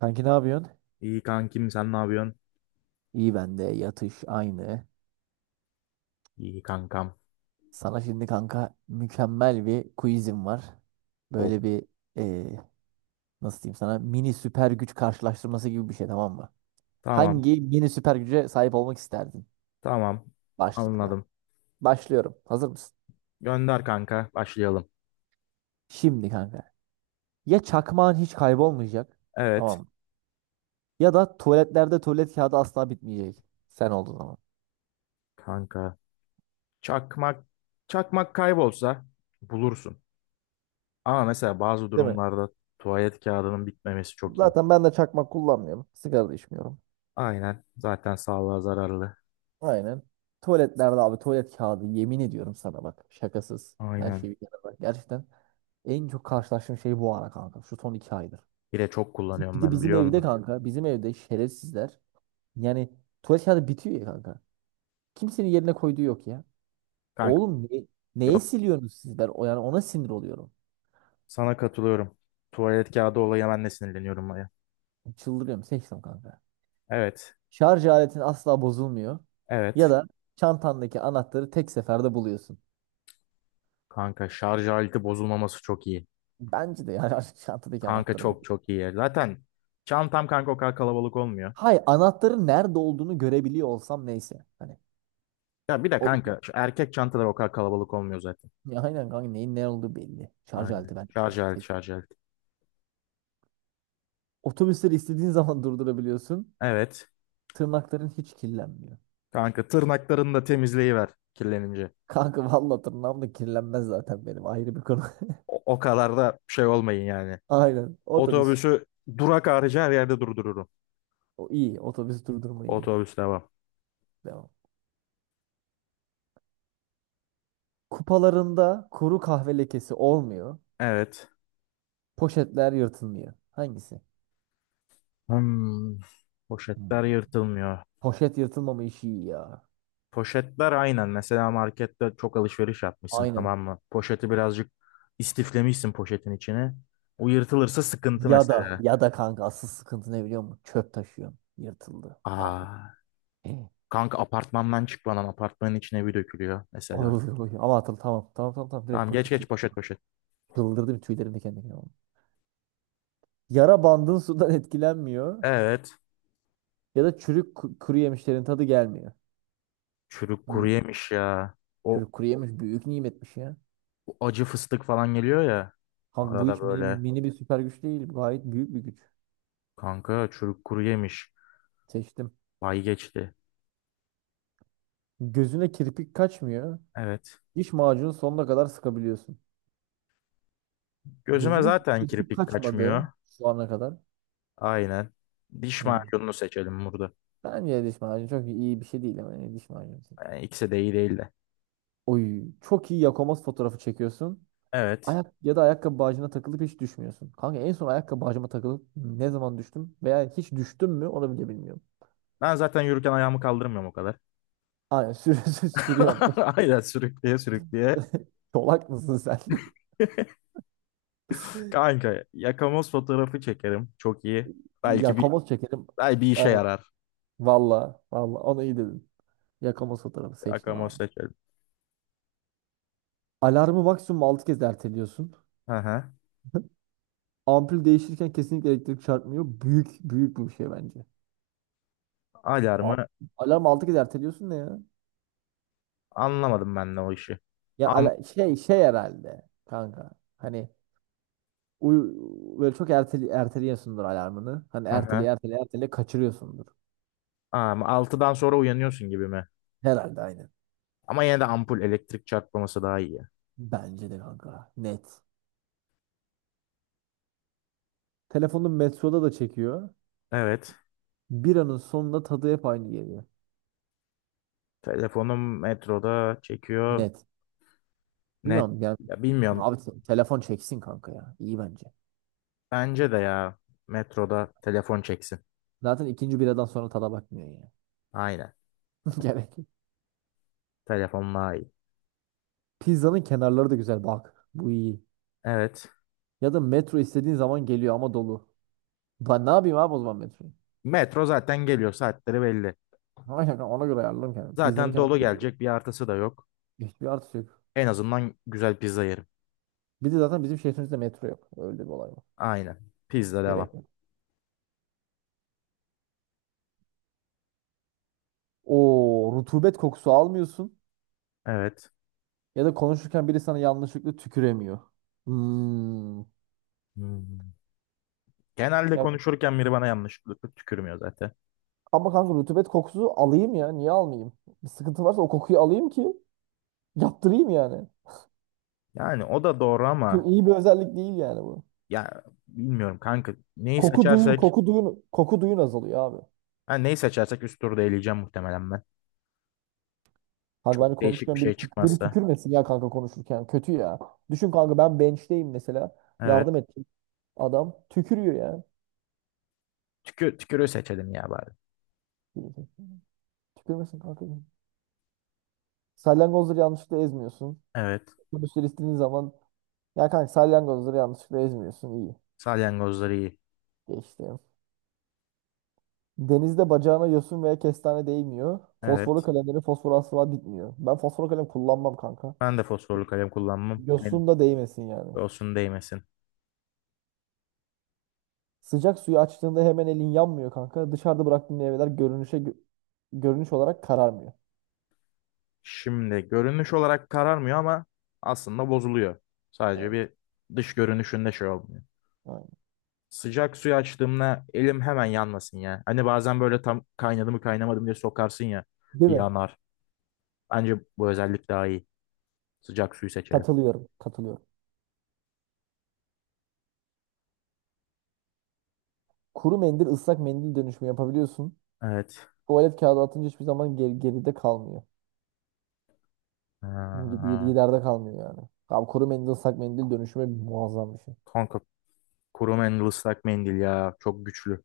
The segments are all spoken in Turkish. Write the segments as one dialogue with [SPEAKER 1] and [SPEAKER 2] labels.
[SPEAKER 1] Kanki ne yapıyorsun?
[SPEAKER 2] İyi kankim, sen ne yapıyorsun?
[SPEAKER 1] İyi ben de yatış aynı.
[SPEAKER 2] İyi kankam.
[SPEAKER 1] Sana şimdi kanka mükemmel bir quizim var.
[SPEAKER 2] O.
[SPEAKER 1] Böyle bir eee, nasıl diyeyim sana mini süper güç karşılaştırması gibi bir şey, tamam mı?
[SPEAKER 2] Tamam.
[SPEAKER 1] Hangi mini süper güce sahip olmak isterdin?
[SPEAKER 2] Tamam.
[SPEAKER 1] Başlıklı.
[SPEAKER 2] Anladım.
[SPEAKER 1] Başlıyorum. Hazır mısın?
[SPEAKER 2] Gönder kanka. Başlayalım.
[SPEAKER 1] Şimdi kanka, ya çakmağın hiç kaybolmayacak,
[SPEAKER 2] Evet.
[SPEAKER 1] tamam mı? Ya da tuvaletlerde tuvalet kağıdı asla bitmeyecek. Sen olduğun zaman.
[SPEAKER 2] Kanka. Çakmak. Çakmak kaybolsa bulursun. Ama mesela bazı
[SPEAKER 1] Değil mi?
[SPEAKER 2] durumlarda tuvalet kağıdının bitmemesi çok iyi.
[SPEAKER 1] Zaten ben de çakmak kullanmıyorum. Sigara da içmiyorum.
[SPEAKER 2] Aynen. Zaten sağlığa zararlı.
[SPEAKER 1] Aynen. Tuvaletlerde abi tuvalet kağıdı, yemin ediyorum sana bak. Şakasız. Her şeyi
[SPEAKER 2] Aynen.
[SPEAKER 1] bir kenara bak. Gerçekten en çok karşılaştığım şey bu ara kanka. Şu son 2 aydır.
[SPEAKER 2] Bir de çok kullanıyorum,
[SPEAKER 1] Bir de
[SPEAKER 2] ben
[SPEAKER 1] bizim
[SPEAKER 2] biliyor
[SPEAKER 1] evde
[SPEAKER 2] musun?
[SPEAKER 1] kanka. Bizim evde şerefsizler. Yani tuvalet kağıdı bitiyor ya kanka. Kimsenin yerine koyduğu yok ya.
[SPEAKER 2] Kanka
[SPEAKER 1] Oğlum neye
[SPEAKER 2] yok.
[SPEAKER 1] siliyorsunuz siz? Ben yani ona sinir oluyorum.
[SPEAKER 2] Sana katılıyorum. Tuvalet kağıdı olayı, ben de sinirleniyorum ya.
[SPEAKER 1] Çıldırıyorum. Seçtim kanka.
[SPEAKER 2] Evet.
[SPEAKER 1] Şarj aletin asla bozulmuyor. Ya
[SPEAKER 2] Evet.
[SPEAKER 1] da çantandaki anahtarı tek seferde buluyorsun.
[SPEAKER 2] Kanka şarj aleti bozulmaması çok iyi.
[SPEAKER 1] Bence de yani çantadaki
[SPEAKER 2] Kanka
[SPEAKER 1] anahtarı bul.
[SPEAKER 2] çok çok iyi. Zaten çantam kanka o kadar kalabalık olmuyor.
[SPEAKER 1] Hay anahtarın nerede olduğunu görebiliyor olsam neyse. Hani
[SPEAKER 2] Ya bir de
[SPEAKER 1] o
[SPEAKER 2] kanka şu erkek çantalar o kadar kalabalık olmuyor zaten.
[SPEAKER 1] ya aynen kanka, neyin ne olduğu belli. Şarj
[SPEAKER 2] Aynen.
[SPEAKER 1] aleti ben.
[SPEAKER 2] Şarj aleti, şarj aleti.
[SPEAKER 1] Otobüsleri istediğin zaman durdurabiliyorsun.
[SPEAKER 2] Evet.
[SPEAKER 1] Tırnakların hiç kirlenmiyor.
[SPEAKER 2] Kanka tırnaklarını da temizleyiver kirlenince.
[SPEAKER 1] Kanka valla tırnağım da kirlenmez zaten, benim ayrı bir konu.
[SPEAKER 2] O kadar da şey olmayın yani.
[SPEAKER 1] Aynen otobüs.
[SPEAKER 2] Otobüsü durak harici her yerde durdururum.
[SPEAKER 1] O iyi, otobüs durdurma iyi.
[SPEAKER 2] Otobüs devam.
[SPEAKER 1] Devam. Kupalarında kuru kahve lekesi olmuyor.
[SPEAKER 2] Evet.
[SPEAKER 1] Poşetler yırtılmıyor. Hangisi?
[SPEAKER 2] Hmm,
[SPEAKER 1] Hmm.
[SPEAKER 2] poşetler yırtılmıyor.
[SPEAKER 1] Poşet yırtılmama işi iyi ya.
[SPEAKER 2] Poşetler aynen. Mesela markette çok alışveriş yapmışsın,
[SPEAKER 1] Aynen.
[SPEAKER 2] tamam mı? Poşeti birazcık istiflemişsin poşetin içine. O yırtılırsa sıkıntı
[SPEAKER 1] Ya da
[SPEAKER 2] mesela.
[SPEAKER 1] ya da kanka asıl sıkıntı ne biliyor musun? Çöp taşıyorsun. Yırtıldı. Anam.
[SPEAKER 2] Aa,
[SPEAKER 1] Ay,
[SPEAKER 2] kanka apartmandan çıkmadan apartmanın içine bir dökülüyor
[SPEAKER 1] oy,
[SPEAKER 2] mesela.
[SPEAKER 1] oy. Ama atıl tamam. Tamam tamam tamam. Direkt
[SPEAKER 2] Tamam, geç
[SPEAKER 1] poşet.
[SPEAKER 2] geç, poşet poşet.
[SPEAKER 1] Çıldırdım, tüylerim diken diken oldu. Yara bandın sudan etkilenmiyor.
[SPEAKER 2] Evet.
[SPEAKER 1] Ya da çürük kuru yemişlerin tadı gelmiyor.
[SPEAKER 2] Çürük kuru
[SPEAKER 1] Hmm.
[SPEAKER 2] yemiş ya. O,
[SPEAKER 1] Çürük kuru yemiş büyük nimetmiş ya.
[SPEAKER 2] o acı fıstık falan geliyor ya.
[SPEAKER 1] Kanka bu
[SPEAKER 2] Arada
[SPEAKER 1] hiç mini,
[SPEAKER 2] böyle.
[SPEAKER 1] mini bir süper güç değil. Gayet büyük bir güç.
[SPEAKER 2] Kanka çürük kuru yemiş.
[SPEAKER 1] Seçtim.
[SPEAKER 2] Vay, geçti.
[SPEAKER 1] Gözüne kirpik kaçmıyor.
[SPEAKER 2] Evet.
[SPEAKER 1] Diş macunu sonuna kadar sıkabiliyorsun.
[SPEAKER 2] Gözüme
[SPEAKER 1] Gözüme hiç
[SPEAKER 2] zaten
[SPEAKER 1] kirpik
[SPEAKER 2] kirpik kaçmıyor.
[SPEAKER 1] kaçmadı şu ana kadar.
[SPEAKER 2] Aynen. Diş
[SPEAKER 1] Yani
[SPEAKER 2] macununu seçelim burada.
[SPEAKER 1] bence diş macunu çok iyi bir şey değil, ama ne diş macunu.
[SPEAKER 2] Yani ikisi de iyi değildi.
[SPEAKER 1] Oy çok iyi Yakomaz fotoğrafı çekiyorsun.
[SPEAKER 2] Evet.
[SPEAKER 1] Ayak ya da ayakkabı bağcığına takılıp hiç düşmüyorsun. Kanka en son ayakkabı bağcığıma takılıp ne zaman düştüm veya hiç düştüm mü onu bile bilmiyorum.
[SPEAKER 2] Ben zaten yürürken ayağımı kaldırmıyorum o kadar.
[SPEAKER 1] Aynen sürüyorsun.
[SPEAKER 2] Aynen, sürükleye sürükleye.
[SPEAKER 1] Çolak mısın sen?
[SPEAKER 2] Kanka yakamoz fotoğrafı çekerim. Çok iyi. Belki bir
[SPEAKER 1] Yakomaz çekelim.
[SPEAKER 2] Belki bir işe
[SPEAKER 1] Aynen.
[SPEAKER 2] yarar.
[SPEAKER 1] Valla valla onu iyi dedin. Yakomaz fotoğrafı seçtim
[SPEAKER 2] Yakamoz
[SPEAKER 1] abi.
[SPEAKER 2] seçerim.
[SPEAKER 1] Alarmı maksimum 6 kez erteliyorsun.
[SPEAKER 2] Hı hı.
[SPEAKER 1] Ampul değişirken kesinlikle elektrik çarpmıyor. Büyük büyük bir şey bence. A-
[SPEAKER 2] Alarmı
[SPEAKER 1] Alarm 6 kez erteliyorsun ne ya?
[SPEAKER 2] anlamadım ben de o işi.
[SPEAKER 1] Ya
[SPEAKER 2] Am
[SPEAKER 1] şey herhalde kanka. Hani uy böyle çok erteli erteliyorsundur alarmını. Hani
[SPEAKER 2] hı
[SPEAKER 1] erteli
[SPEAKER 2] hı.
[SPEAKER 1] erteli erteli kaçırıyorsundur.
[SPEAKER 2] Am 6'dan sonra uyanıyorsun gibi mi?
[SPEAKER 1] Herhalde aynı.
[SPEAKER 2] Ama yine de ampul elektrik çarpmaması daha iyi.
[SPEAKER 1] Bence de kanka. Net. Telefonun metroda da çekiyor.
[SPEAKER 2] Evet.
[SPEAKER 1] Bir anın sonunda tadı hep aynı geliyor.
[SPEAKER 2] Telefonum metroda çekiyor.
[SPEAKER 1] Net.
[SPEAKER 2] Net.
[SPEAKER 1] Bilmiyorum yani
[SPEAKER 2] Ya bilmiyorum.
[SPEAKER 1] abi, telefon çeksin kanka ya. İyi bence.
[SPEAKER 2] Bence de ya, metroda telefon çeksin.
[SPEAKER 1] Zaten ikinci biradan sonra tada bakmıyor ya.
[SPEAKER 2] Aynen.
[SPEAKER 1] Gerek yok.
[SPEAKER 2] Telefon iyi.
[SPEAKER 1] Pizzanın kenarları da güzel bak. Bu iyi.
[SPEAKER 2] Evet.
[SPEAKER 1] Ya da metro istediğin zaman geliyor ama dolu. Ben ne yapayım abi o zaman metro?
[SPEAKER 2] Metro zaten geliyor. Saatleri belli.
[SPEAKER 1] Ama yani ona göre ayarlarım kendimi. Pizzanın
[SPEAKER 2] Zaten dolu
[SPEAKER 1] kenarında
[SPEAKER 2] gelecek. Bir artısı da yok.
[SPEAKER 1] hiçbir artısı yok.
[SPEAKER 2] En azından güzel pizza yerim.
[SPEAKER 1] Bir de zaten bizim şehrimizde metro yok. Öyle bir olay var.
[SPEAKER 2] Aynen. Pizza
[SPEAKER 1] Gerek
[SPEAKER 2] devam.
[SPEAKER 1] yok. O rutubet kokusu almıyorsun.
[SPEAKER 2] Evet.
[SPEAKER 1] Ya da konuşurken biri sana yanlışlıkla tüküremiyor. Hmm.
[SPEAKER 2] Hmm. Genelde
[SPEAKER 1] Ya,
[SPEAKER 2] konuşurken biri bana yanlışlıkla tükürmüyor zaten.
[SPEAKER 1] ama kanka rutubet kokusu alayım ya. Niye almayayım? Bir sıkıntı varsa o kokuyu alayım ki yaptırayım yani.
[SPEAKER 2] Yani o da doğru ama
[SPEAKER 1] Çok iyi bir özellik değil yani bu.
[SPEAKER 2] ya bilmiyorum kanka.
[SPEAKER 1] Koku duyun, koku duyun, koku duyun azalıyor abi.
[SPEAKER 2] Neyi seçersek üst turda eleyeceğim muhtemelen ben.
[SPEAKER 1] Kanka ben de
[SPEAKER 2] Çok değişik bir
[SPEAKER 1] konuşurken
[SPEAKER 2] şey
[SPEAKER 1] biri
[SPEAKER 2] çıkmazsa.
[SPEAKER 1] tükürmesin ya kanka konuşurken. Kötü ya. Düşün kanka ben bench'teyim mesela.
[SPEAKER 2] Evet.
[SPEAKER 1] Yardım ettim. Adam tükürüyor ya.
[SPEAKER 2] Tükür, tükürüğü seçelim ya bari.
[SPEAKER 1] Tükürmesin kanka. Salyangozları yanlışlıkla ezmiyorsun.
[SPEAKER 2] Evet.
[SPEAKER 1] Otobüsleri istediğin zaman, ya kanka salyangozları yanlışlıkla ezmiyorsun. İyi.
[SPEAKER 2] Salyangozları iyi.
[SPEAKER 1] Geçtim. Denizde bacağına yosun veya kestane değmiyor. Fosforlu
[SPEAKER 2] Evet.
[SPEAKER 1] kalemlerin fosforu asla bitmiyor. Ben fosforlu kalem kullanmam kanka.
[SPEAKER 2] Ben de fosforlu kalem kullanmam. Yani
[SPEAKER 1] Yosun da değmesin yani.
[SPEAKER 2] olsun, değmesin.
[SPEAKER 1] Sıcak suyu açtığında hemen elin yanmıyor kanka. Dışarıda bıraktığın meyveler görünüş olarak kararmıyor.
[SPEAKER 2] Şimdi görünüş olarak kararmıyor ama aslında bozuluyor. Sadece
[SPEAKER 1] Evet.
[SPEAKER 2] bir dış görünüşünde şey olmuyor.
[SPEAKER 1] Aynen.
[SPEAKER 2] Sıcak suyu açtığımda elim hemen yanmasın ya. Hani bazen böyle tam kaynadı mı kaynamadı mı diye sokarsın ya,
[SPEAKER 1] Değil mi?
[SPEAKER 2] yanar. Bence bu özellik daha iyi. Sıcak suyu seçelim.
[SPEAKER 1] Katılıyorum. Katılıyorum. Kuru mendil ıslak mendil dönüşümü yapabiliyorsun.
[SPEAKER 2] Evet.
[SPEAKER 1] Tuvalet kağıdı atınca hiçbir zaman geride kalmıyor.
[SPEAKER 2] Ha,
[SPEAKER 1] Giderde kalmıyor yani. Abi kuru mendil ıslak mendil dönüşümü muazzam bir şey.
[SPEAKER 2] kanka kuru mendil ıslak mendil ya. Çok güçlü.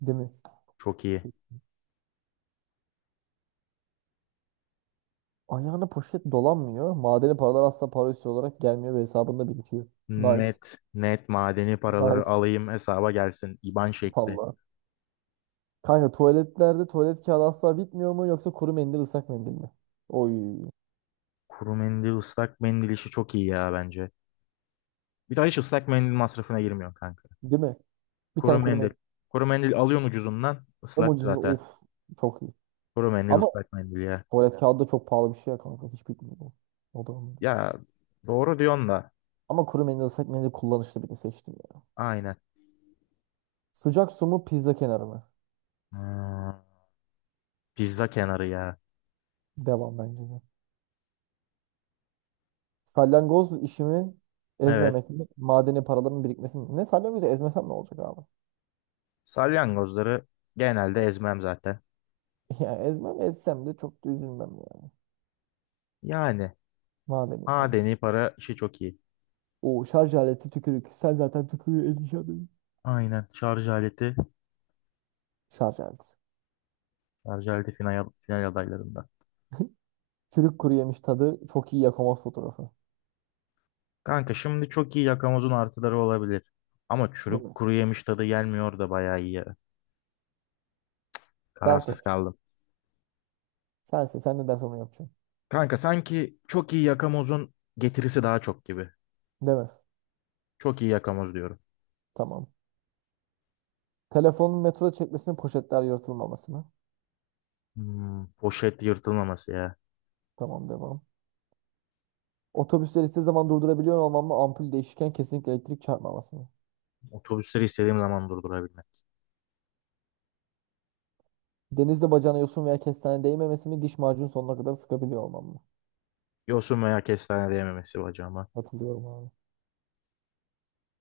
[SPEAKER 1] Değil mi?
[SPEAKER 2] Çok iyi.
[SPEAKER 1] Ayağına poşet dolanmıyor. Madeni paralar asla para üstü olarak gelmiyor ve hesabında birikiyor. Nice.
[SPEAKER 2] Net net, madeni paraları
[SPEAKER 1] Nice.
[SPEAKER 2] alayım hesaba gelsin. IBAN şekli.
[SPEAKER 1] Vallahi. Kanka tuvaletlerde tuvalet kağıdı asla bitmiyor mu yoksa kuru mendil ıslak mendil mi? Oy.
[SPEAKER 2] Kuru mendil, ıslak mendil işi çok iyi ya bence. Bir daha hiç ıslak mendil masrafına girmiyorsun kanka.
[SPEAKER 1] Değil mi? Bir
[SPEAKER 2] Kuru
[SPEAKER 1] tane kuru
[SPEAKER 2] mendil.
[SPEAKER 1] mendil.
[SPEAKER 2] Kuru mendil alıyorsun ucuzundan.
[SPEAKER 1] Hem
[SPEAKER 2] Islak
[SPEAKER 1] ucuzunda
[SPEAKER 2] zaten.
[SPEAKER 1] of çok iyi.
[SPEAKER 2] Kuru mendil,
[SPEAKER 1] Ama
[SPEAKER 2] ıslak mendil ya.
[SPEAKER 1] tuvalet kağıdı da çok pahalı bir şey ya kanka. Hiç bitmiyor bu. O da olmadı.
[SPEAKER 2] Ya, doğru diyorsun da.
[SPEAKER 1] Ama kuru mendil ıslak mendil kullanışlı, birini seçtim ya.
[SPEAKER 2] Aynen.
[SPEAKER 1] Sıcak su mu pizza kenarı mı?
[SPEAKER 2] Hmm, pizza kenarı ya.
[SPEAKER 1] Devam bence de. Salyangoz işimi
[SPEAKER 2] Evet.
[SPEAKER 1] ezmemek mi? Madeni paraların birikmesi mi? Ne, salyangozu ezmesem ne olacak abi?
[SPEAKER 2] Salyangozları genelde ezmem zaten.
[SPEAKER 1] Ya ezmem, ezsem de çok da üzülmem yani.
[SPEAKER 2] Yani
[SPEAKER 1] Madeni para.
[SPEAKER 2] madeni para işi çok iyi.
[SPEAKER 1] O şarj aleti tükürük. Sen zaten tükürüğü edeceğim.
[SPEAKER 2] Aynen. Şarj aleti.
[SPEAKER 1] Şarj aleti.
[SPEAKER 2] Şarj aleti final, final adaylarında.
[SPEAKER 1] Çürük kuru yemiş tadı çok iyi yakamaz fotoğrafı.
[SPEAKER 2] Kanka şimdi çok iyi yakamozun artıları olabilir. Ama
[SPEAKER 1] Değil
[SPEAKER 2] çürük
[SPEAKER 1] mi?
[SPEAKER 2] kuru yemiş tadı gelmiyor da bayağı iyi ya.
[SPEAKER 1] Sen seç.
[SPEAKER 2] Kararsız kaldım.
[SPEAKER 1] Sen seç. Sen ne dersen onu yapacaksın.
[SPEAKER 2] Kanka sanki çok iyi yakamozun getirisi daha çok gibi.
[SPEAKER 1] Değil mi?
[SPEAKER 2] Çok iyi yakamoz diyorum.
[SPEAKER 1] Tamam. Telefonun metroda çekmesinin poşetler yırtılmaması mı?
[SPEAKER 2] Hmm, poşet yırtılmaması ya.
[SPEAKER 1] Tamam devam. Otobüsleri istediği zaman durdurabiliyor olmam mı? Ampul değişirken kesinlikle elektrik çarpmaması mı?
[SPEAKER 2] Otobüsleri istediğim zaman durdurabilmek.
[SPEAKER 1] Denizde bacağına yosun veya kestane değmemesi mi? Diş macunu sonuna kadar sıkabiliyor olmam mı?
[SPEAKER 2] Yosun veya kestane diyememesi bacağıma.
[SPEAKER 1] Hatırlıyorum abi.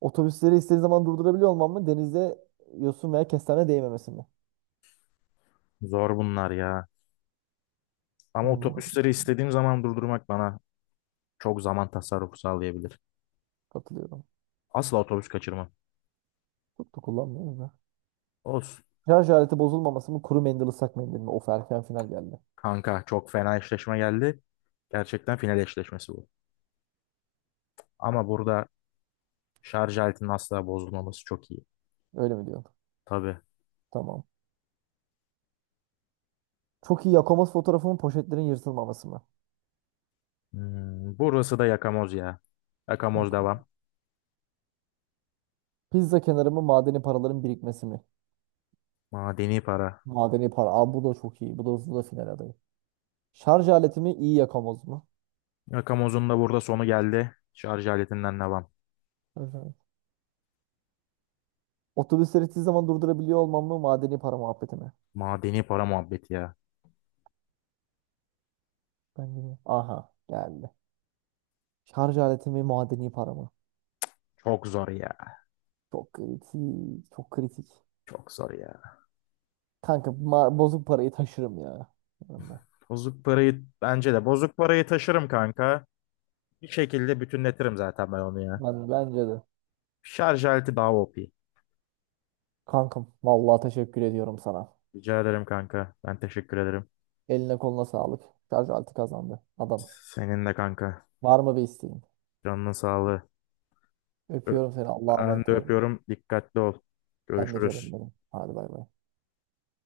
[SPEAKER 1] Otobüsleri istediği zaman durdurabiliyor olmam mı? Denizde yosun veya kestane değmemesi mi?
[SPEAKER 2] Zor bunlar ya. Ama
[SPEAKER 1] Hmm.
[SPEAKER 2] otobüsleri istediğim zaman durdurmak bana çok zaman tasarrufu sağlayabilir.
[SPEAKER 1] Katılıyorum.
[SPEAKER 2] Asla otobüs kaçırmam.
[SPEAKER 1] Çok da kullanmıyoruz da.
[SPEAKER 2] Olsun.
[SPEAKER 1] Şarj aleti bozulmaması mı kuru mendil ıslak mendil mi? Of, erken final geldi.
[SPEAKER 2] Kanka çok fena eşleşme geldi. Gerçekten final eşleşmesi bu. Ama burada şarj aletinin asla bozulmaması çok iyi.
[SPEAKER 1] Öyle mi diyorsun?
[SPEAKER 2] Tabii.
[SPEAKER 1] Tamam. Çok iyi Yakomaz fotoğrafımın poşetlerin yırtılmaması mı?
[SPEAKER 2] Hmm, burası da yakamoz ya. Yakamoz
[SPEAKER 1] Yok.
[SPEAKER 2] devam.
[SPEAKER 1] Pizza kenarı mı madeni paraların birikmesi mi?
[SPEAKER 2] Madeni para.
[SPEAKER 1] Madeni para. Aa, bu da çok iyi. Bu da hızlı da final adayı. Şarj aleti mi iyi Yakomaz mı?
[SPEAKER 2] Yakamozun da burada sonu geldi. Şarj aletinden devam.
[SPEAKER 1] Şarj aleti. Otobüsleri hiçbir zaman durdurabiliyor olmam mı, madeni para muhabbeti mi?
[SPEAKER 2] Madeni para muhabbeti ya.
[SPEAKER 1] Bence de. Aha geldi. Şarj aleti mi madeni para mı?
[SPEAKER 2] Çok zor ya.
[SPEAKER 1] Çok kritik. Çok kritik.
[SPEAKER 2] Çok zor ya.
[SPEAKER 1] Kanka bozuk parayı taşırım ya yanımda.
[SPEAKER 2] Bozuk parayı bence de bozuk parayı taşırım kanka. Bir şekilde bütünletirim zaten ben onu ya.
[SPEAKER 1] Bence de.
[SPEAKER 2] Şarj aleti daha OP.
[SPEAKER 1] Kankam vallahi teşekkür ediyorum sana.
[SPEAKER 2] Rica ederim kanka. Ben teşekkür ederim.
[SPEAKER 1] Eline koluna sağlık. Şarj altı kazandı. Adamız.
[SPEAKER 2] Senin de kanka.
[SPEAKER 1] Var mı bir isteğin?
[SPEAKER 2] Canının sağlığı. Ö-
[SPEAKER 1] Öpüyorum seni. Allah'a
[SPEAKER 2] Ben
[SPEAKER 1] emanet
[SPEAKER 2] de
[SPEAKER 1] olun.
[SPEAKER 2] öpüyorum. Dikkatli ol.
[SPEAKER 1] Ben de
[SPEAKER 2] Görüşürüz.
[SPEAKER 1] canım benim. Hadi bay bay.